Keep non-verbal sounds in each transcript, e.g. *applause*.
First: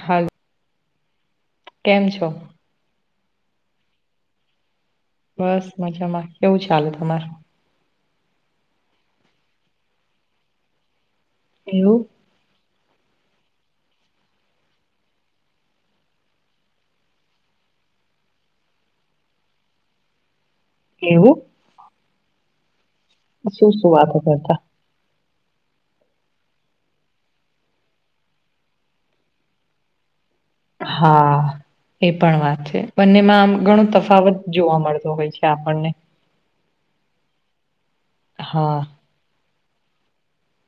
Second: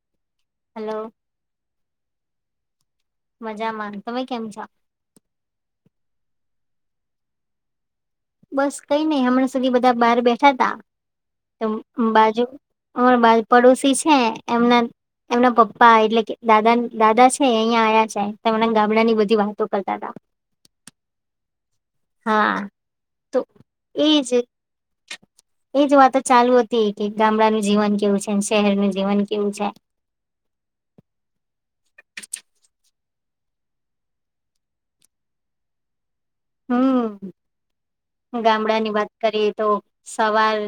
હાલ. હલો. કેમ છો? મજા મા તમે કેમ છો? બસ મજામાં કેવું ચાલે તમારું બસ કઈ નઈિ હમણાં સુધી બધા બહાર બેઠા તા એવું બાજુ અમાર બાલ પડોશી છે એમના એમના પપ્પા એટલે કે દાદા દાદા છે અહિયાં આવ્યા છે એમના ગામડા ની બધી વાતો કરતા હતાા *unintelligible* એવું હા તો શું શું વાતો એજ કરતા એજ વાતો ચાલુ હતી કે ગામડાનું જીવન કેવું છે શહેરનુંું જીવન કેવું છે *unintelligible* હા એ પણ વાત છે બંનેમાં આમ ઘણો તફાવત જોવા મળતો હોય છે આપણને હમ હા ગામડા ની વાત કરીએ તો સવાર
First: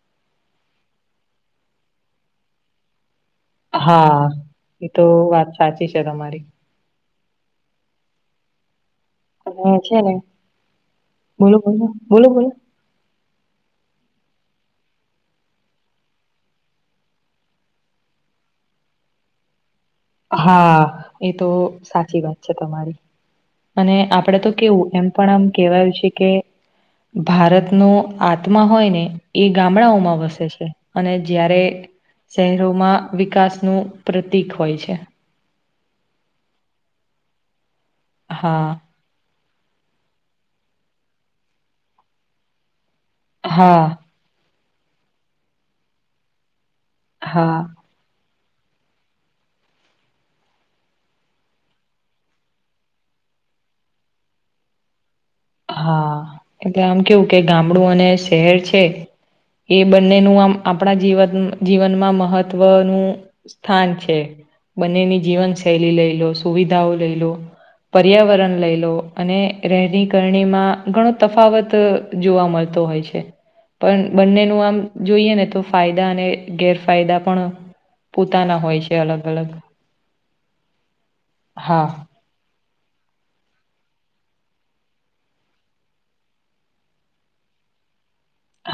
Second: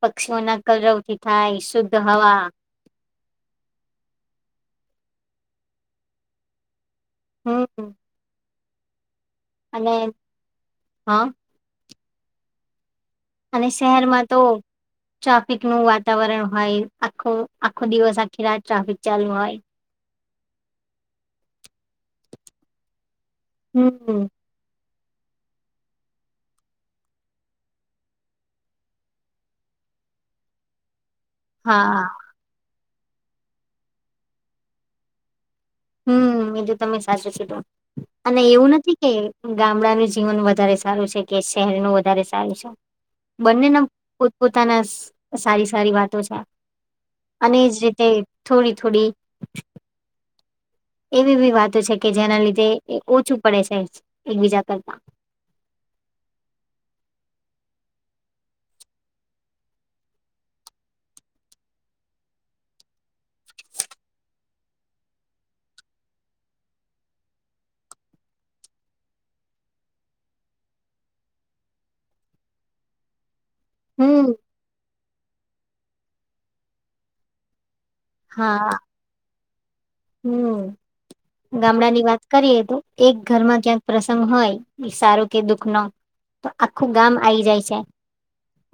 પક્ષીઓના કરવ થી થાય શુદ્ધ હવા હા એ તો વાત સાચી છે તમારી હમ હા અને છે ને હા બોલું બોલો બોલો બોલો અને શહેરમાં તો ટ્રાફિક નું વાતાવરણ હોય આખો આખો દિવસ આખી રાત ટ્રાફિક ચાલુ હોય હા એ તો સાચી વાત છે તમારી અને હમ. આપડે તો કેવું એમ પણ આમ કેહેવાયું છે કે ભારતનો આત્મા હોય ને એ ગામડાઓમાં વસે છે અને જ્યારે હા શહેરોમાં વિકાસનું પ્રતીિક હોય છે હમ એજ તમે સાચું છેટ અને હા એવું નથી કે ગામડાનું જીવન વધારે સારું છે કે શહેરનુ વધારે સારું છે? બંનેના હા પોતપોતાના સારી સારી વાતો છે. અને હા જ રીતે થોડી થોડી એવી વી વાતો છે કે જેના લીધે ઓછું પડે છે એકબીજા કરતા. હા એટલે આમ કેવું કે ગામડું અને શહેર છે. એ બંનેનું આમ આપણા જીવન જીવનમાં મહત્વનું સ્થાન છે. બંનેની જીવનશૈલી લઈ લો સુવિધાઓ લઈ લો પર્યાવરણ લઈ લો અને રહેની કરણીમાં ઘણો તફાવત જોવા મળતો હોય છે. પણ હમ. બંનેનું આમ જોઈએ ને તો ફાયદા અને ગેરફાયદા પણ પોતાના હોય છે અલગ અલગ હ હા ગામડા ની વાત કરીએ એક ઘરમાં ક્યાંક પ્રસંગ હોય સારું કે દુઃખ નો તો આખું ગામ આઈ જાય છે.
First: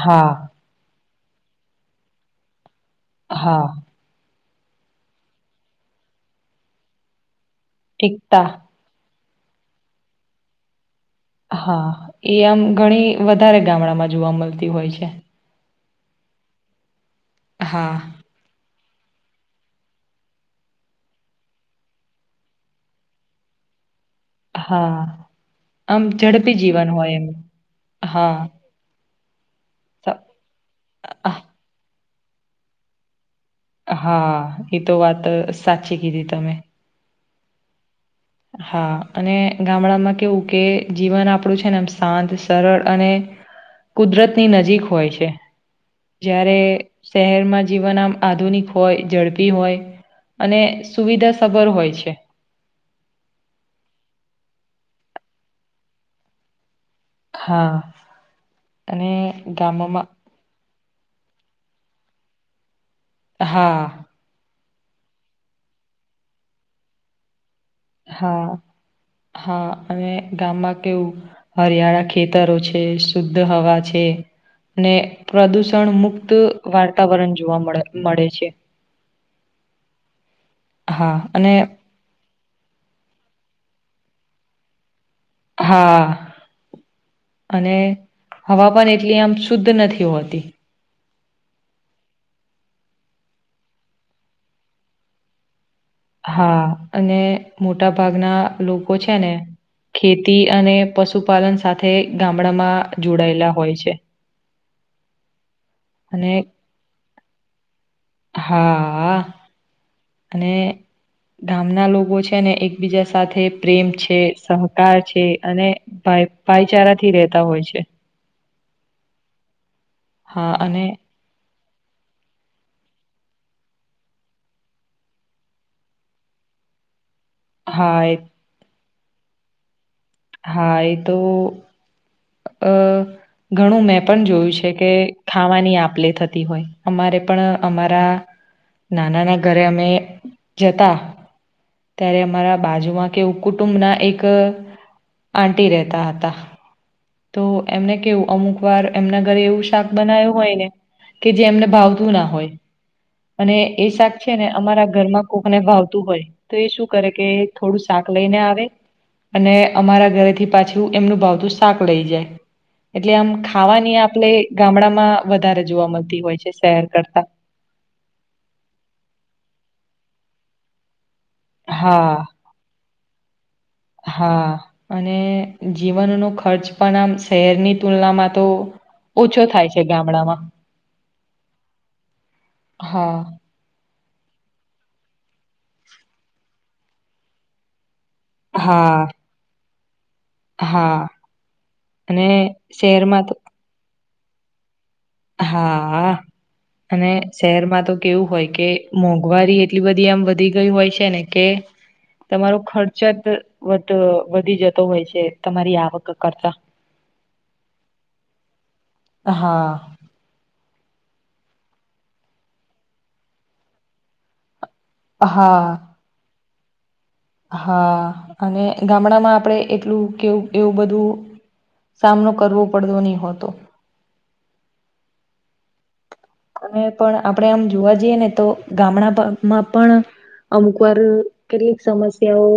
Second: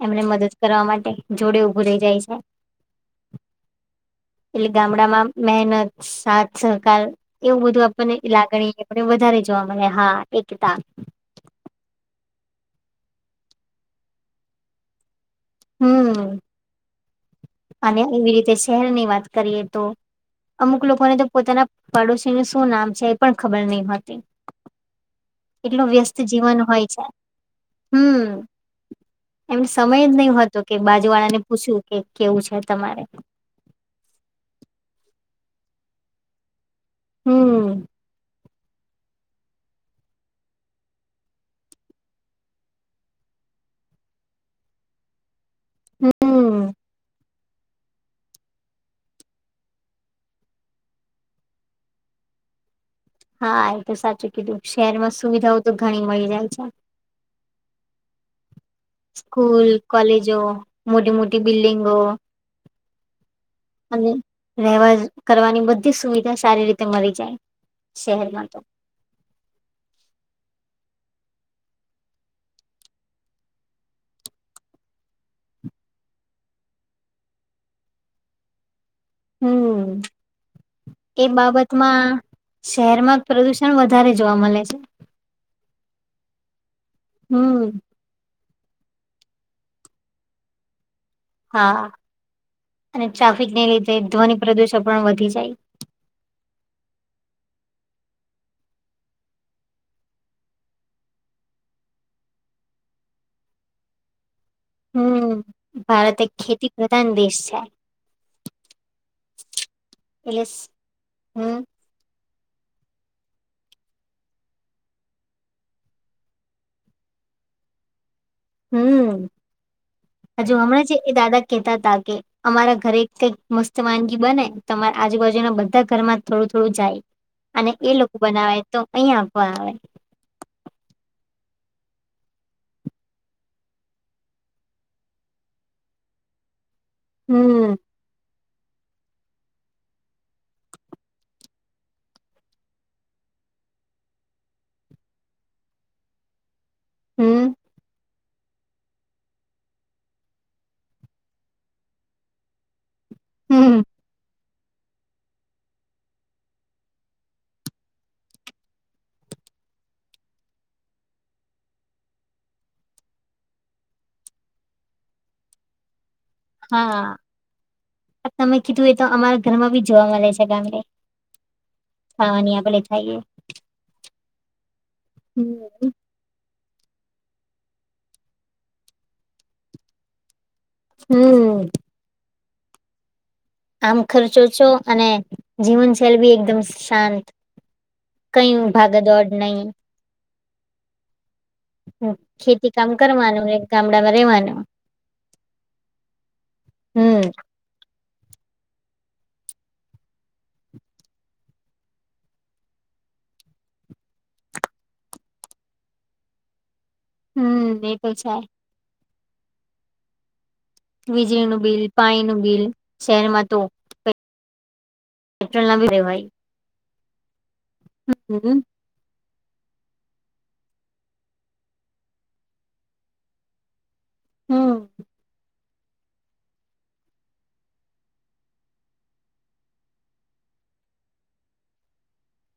એમને હા મદદ કરવા માટે જોડે ઉભું રહી જાય છે. હા. એટલે ગામડામાં મહેનત સાથ સરહકાર એવું બધું આપણને એકતા લાગણી વધારે જોવા મળે હા એકતા હા એ આમ ઘણી વધારે ગામડામાં જોવા મળતી હોય છે. હમ્મ હા અને એવી રીતે શહેરની વાત કરીએ તો અમુક લોકોને તો પોતાના પાડોશીનું શું નામ છે એ પણ ખબર નહી હા એટલું આમ વ્યસ્ત ઝડપી જીવન હોય છે. એમ હમ્મ. હા એમ સમય જ સ- નહતો કે બાજુ વાળા આહ, ને પૂછવું કે કેવું છે તમારે? હા એ તો વાત સાચી કીધી તમે. હમ્મ. હા અને ગામડામાં કેવું કે જીવન આપણું છે ને એમ શાંત સરળ અને કુદરત ની નજીક હોય છે જ્યારે હમ શહેર જીવન આમ આધુનિક હોય ઝડપી હોય અને સુવિધા સભર હોય છે. હા એ તો સાચું કીધું શહેરમાં સુવિધાઓ તો ઘણી મળી જાય છે. હા. અને સ્કૂલ ગામોમાં કોલેજો મોટી મોટી બિલ્ડિંગો. હા. અને રહેવા કરવાની બધી સુવિધા સારી રીતે મળી જા હા હા અને ગામમાં કેવું હરિયાળા ખેતરો છે શુદ્ધ હવા છે. અને પ્રદૂષણ મુક્ત વાતાવરણ જોવા મળે મળે છે. હમ્મ એ હા અને બાબતમાં શહેરમાં પ્રદુષણ વધારે જોવા મળે છે. હા. અને હમ્મ. હવા પણન એટલી આમ શુદ્ધ નથી હોતી. હા અને ટ્રાફિક ને લીધે ધ્વનિ પ્રદુષણ પણ વધી જાય. હા અને મોટા ભાગના લોકો છે ને. ખેતી અને પશુપાલન સાથે ગામડામાં જોડાયેલા હોય છે. હમ્મ ભારત એક અને ખેતી પ્રધાન દેશ છે. હા એટલે અને હમ ગામના લોકો છે. કેને એકબીજા સાથે પ્રેમ છે સહકાર છે અને ભાઈચારા થી હોય છે. હમ હજુ હા હમણાં છે અને એ દાદા કેતા તા કે અમારા ઘરે કઈક મસ્ત વાનગી બને તમારા આજુબાજુના બધા ઘર માં થોડું થોડું જાય અને એ લોકો બનાવે તો અહીિયાં આપવા આવે હા એ તો અ ઘણું મેં પણ જોયું છે કે ખાવાની આપલે થતી હોય અમારે પણ હમ અમારા નાનાના ઘરે અમે જતા ત્યારે અમારા બાજુમાં કેું કુટુંબ ના એક આંટી રહેતા હતા તો હમ એમને કેવું અમુક વાર એમના ઘરે એવું શાક બનાયું હોય ને કે જે એમને ભાવતું ના હોય અને હમ એ શાક છે ને અમારા ઘર માં કોકને ભાવતું હોય તો એ શું કરે કે થોડું શાક લઈને આવે અને અમારા ઘરેથી પાછું એમનું ભાવતું શાક લઈ જાય એટલે આમ ખાવાની આપણે ગામડામાં વધારે જોવા મળતી હોય છે શહેર હા કરતા તમે કીધું એ તો અમારા ઘરમાં બી જોવા મળે છે ગામડે હા ખાવાની આપડે થાયએ હા અને હમ જીવનનો ખર્ચ પણ આમ શહેરની તુલનામાં તો ઓછો થાય છે ગામડામાં હમ હા આમ ખર્ચો છો અને જીવન જેૈલ બી એકદમ શાંત કયું હા ભાગદોડ નહી હા અને ખેતી કામ શહેરમાં તો કરવાનું ગામડામાં રેવાનું હા અને હમ શહેરમાં તો કેવું હોય કે મોંઘવારી એટલી બધી આમ વધી ગય હોય છે ને કે તમારો ખર્ચ જ વધ વધી જતો હોય છે તમારી આવક કરતા હમ એ તો છે હા વીજળીનું બિલ પાણી નું બિલ શહેરમાં તો હા પેટ્રલ *unintelligible* હા અને ગામડામાં આપણેે એટલું કેવું એવું બધું સામનો કરવો પડતો ની હોતો હમ અને પણ આપણેે આમ જોવા જઈએ ને તો ગામડામાં પણ અમુક વાર કેટલીક સમસ્યાઓ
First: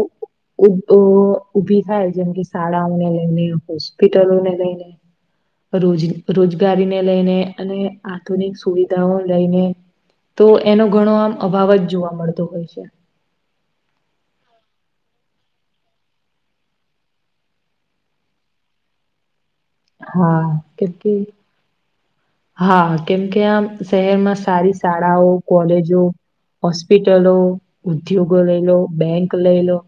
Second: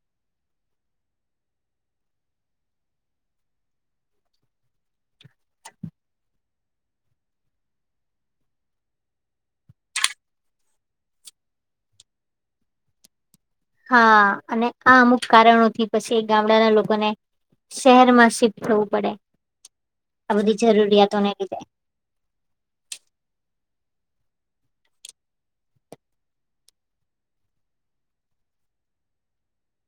ઉ ઊભી થાય જેમ કે શાળાઓને લઈને હોસ્પિટલોને લઈને રોજ રોજગારીને લઈને અને આધુનિક સુવિધાઓ લઈને તો એનો ઘણો આમ *unintelligible* જોવા મળતો હોય છે હા અને આ અમુક કારણોથી પછી ગામડાના લોકોને શહેરમાં શિફ્ટ થવું પડે આ બધી હા. કેમ કે જરૂરિયાતોને લીધે હા કેમ કે આમ શહેરમાં સારી શાળાઓ કોલેજો હોસ્પિટલો ઉદ્યોગો લઈ લો બેંક લઈ લો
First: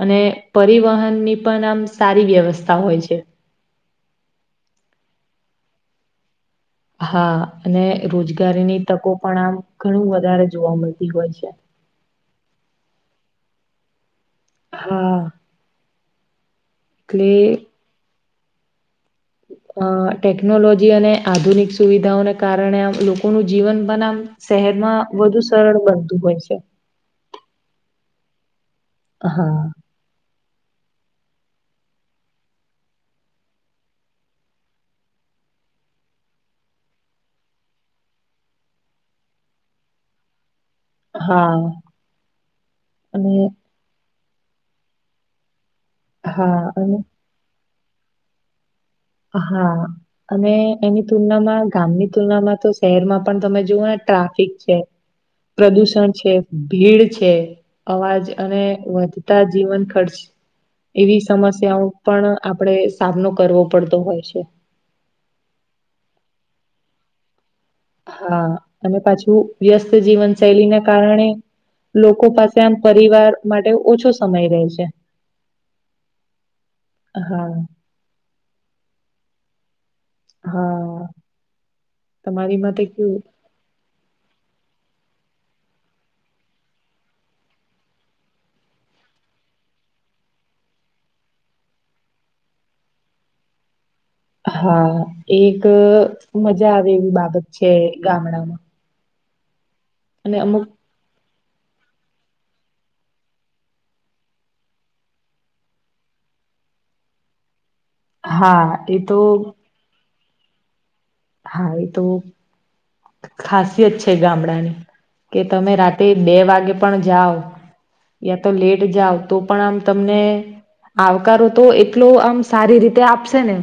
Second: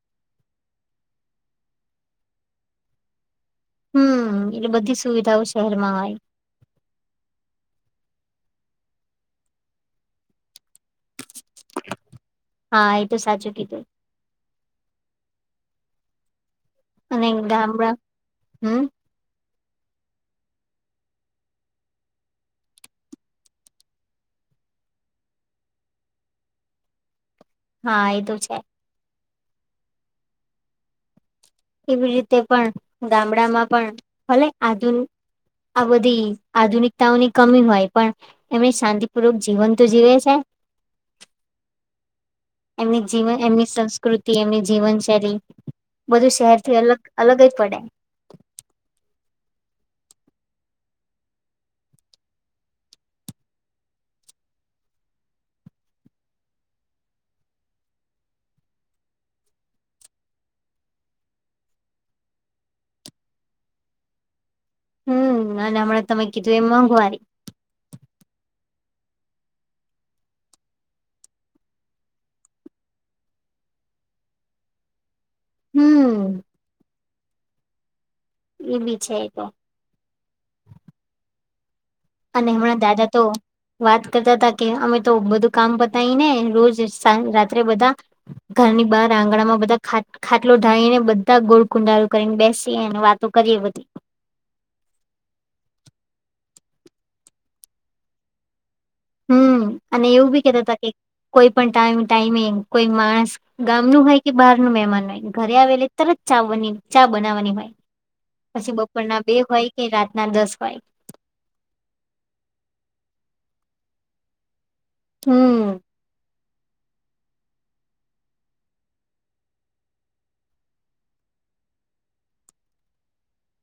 અને પરિવહનની પન આમ સારી વ્યવસ્થા હોય છે હમ એટલે બધી સુવિધાઓ શહેરમાં હોય હા અને રોજગારીની તકો પણ આમ ઘણું વધારે જોવા મળતી હોય છે હા એ સાચું તો હા અને એટલે *unintelligible* હમ અ ટેકનોલોજી અને આધુનિક સુવિધાઓને કારણે આમ લોકોનું જીવન પન આમ શહેરમાં વધુ સરળ બનતું હોય છે હા એ તો છે હા. એવી રીતે પણ ગામડામાં પણ ભલે આધુ આ બધી આધુનિકતાઓની કમી હોય પણ એમને શાંતિપૂર્વક જીવન તો જીવે છે. હા એમની અને જીવન એમની સંસ્ કૃતિ એમની જીવનશૈલી બધું શહેર હા થી અને અલગ અલગ જ પડે. હા અને એની તુલનામાં ગામની તુલનામાં તો શહેરમાં પણ તમે જુઓ ને ટા ટ્રાફિક છે. પ્રદૂષણ છે ભીડ છે અવાજ અને વધતા જીવન ખર્ચ એવી સમસ્યાઓ પણ આપણેે સામનો કરવો પડતો હોય છે. હમ્મ અને હમણાં તમે કીધું એમ મોંઘવારી. હા અને પાછું વ્યસ્ત જીવન શૈલી ના કારણે લોકો પાસે આમ પરિવાર માટે ઓછો સમય રેય છે. હમ્મ. હા. એ બી છે તો. હા. અને તમારી હમણાં મતે દાદા તો કેવું વાત કરતા હતા કે અમે તો બધું કામ પતાય ને રોજ સાંજ રાત્રે બધા ઘરની બાર આંગણામાં બધા ખા ખાટલો *unintelligible* ને બધા ગોળકુંડારો કરીને બેસી અને વાતો કરીએ બધી. હા એક મજા આવે એવી બાબત છે ગામડામાં હમ્મ અને એવું બી કેતા હતા કે કોઈ પણ ટાઈમ ટાઈમેિંગ કોઈ માણસ ગામ નુ હોય કે બહાર નુ મહેમાન હોય ઘરે આવે એટલે તરત ચા બની ચા બનાવવાની હોય પછી હા એ તો બપોરના બે હોય કે રાતના દસ હોય. હા એ તો ખાસિયત છે ગામડા ની. કે તમે હમ રાતે બે વાગે પણ જાઓ યા તો લેટ જાવ તો પણ આમ તમને આવકારો તો એટલો આમ સારી રીતે આપશે ને.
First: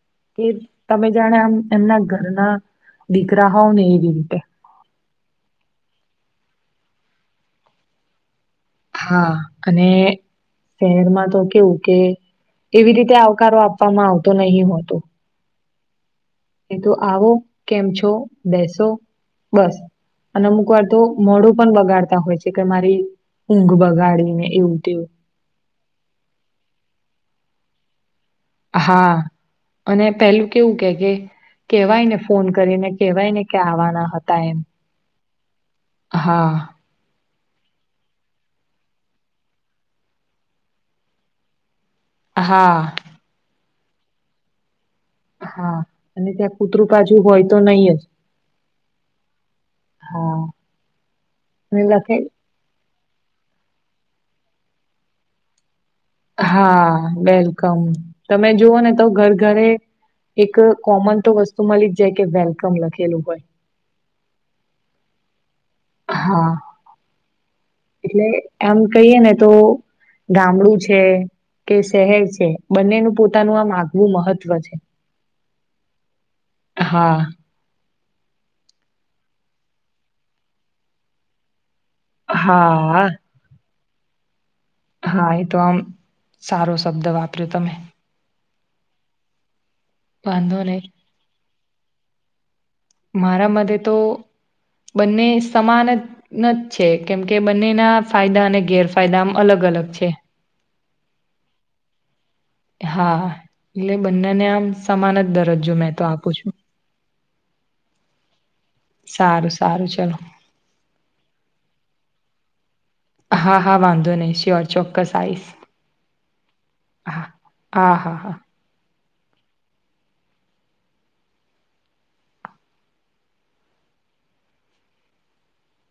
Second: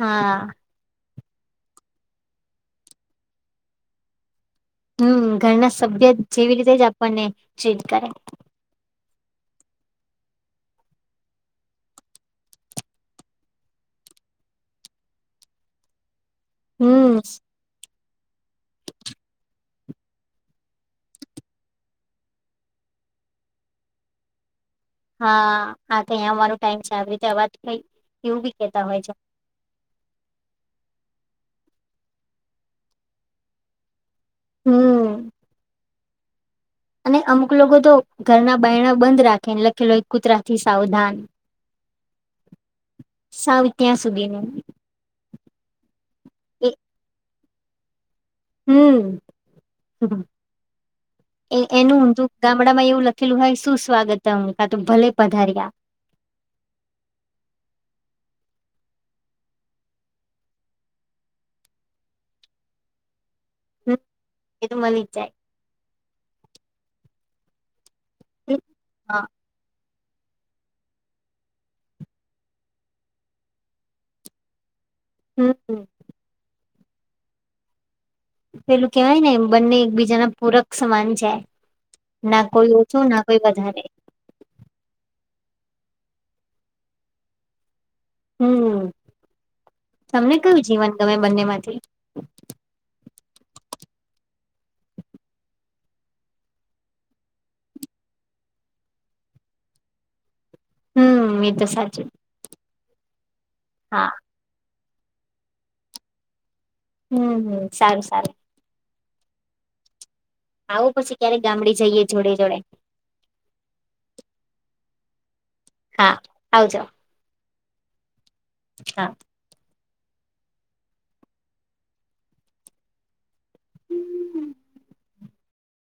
હા. કે તમે જાણે આમ એમના ઘરના દીકરા હોવ ને એવી રીતે. હમ ઘરના સભ્ય જેવી રીતે જ આપણને ચેટ કરે. હા અને શહેરમાં તો કેવું કે એવી રીતે આવકારો આપવામાં આવતો નહી હોતો. એ તું હમ આવો કેમ છો બેસો બસ. અને અમુક વાર તો મોડું પણ બગાડતા હોય છે કે મારી ઊંઘ બગાડીને એવું. તેવું હા હા આ કઈ આવવાનું ટાઈમ છે આવી રીતે વાત થઈ હા અને પેલું કેવું કે કે કેવાય ને ફોન કરીને કેવાય ને કે આવાના હત હતા એમ હમ હા. અને અમુક લોકો તો ઘરના બાયણા બંધ રાખેને લખેલો એક કૂતરાથી સાવધાન. હા. સાવ ત્યાં સુધી નુ. હા અને ત્યાં કૂતરું બાજુ હોય તો નહી આજ. હમ્મ હા એ અને એનું લખે ઊંધુ ગામડામાં એવું લખ લખેલું હોય શું સ્વાગત કાતો ભલે પધાર્યા. હા વેલકમ તમે જુઓ ને તો ઘર ઘરે એક કોમન તો વસ્તુ મળી જ જાય કે વેલકમ લખેલું હોય. હમ્મ એ તો મળી જ જાય. હા એટલે એમ કહીએ હા ને તો ગામડું છે કે શહેર છે બંનેનું પોતાનું આ આગવું મહત્વ છે. હમ્મ-હમ્મ. હા. પેલું કેવાય ને બંને એકબીજાના પૂરક સમાન છે. ના કોઈ ઓછું હા ના કોઈ વધારે. હા એ તો આમ સારો શબ્દ વાપર્યો તમે. હમ્મ તમને વાંધો કયું નહી જીવન ગમે બંને માંથી. મારા મતે તો બંને સમાન જ છે કેમકે બંનેના ફાયદા અને ગેરફાયદા આમ અલગ અલગ છે. હમ એ તો સાચું. હા એટલે હા બંનેને આમ સમાન જ દરજ્જો મેં તો આપું છું. હમ્મ-હમ્મ સારું-સારું. સારું-સારું ચલો. આવું પછી ક્યારે ગામડે જઈએ જોડે જોડે. હા હા વાંધો નહી શ્યોર ચોક્કસ આવીશ. હા આવજો. હા-હા-હા. હા. *inaudible*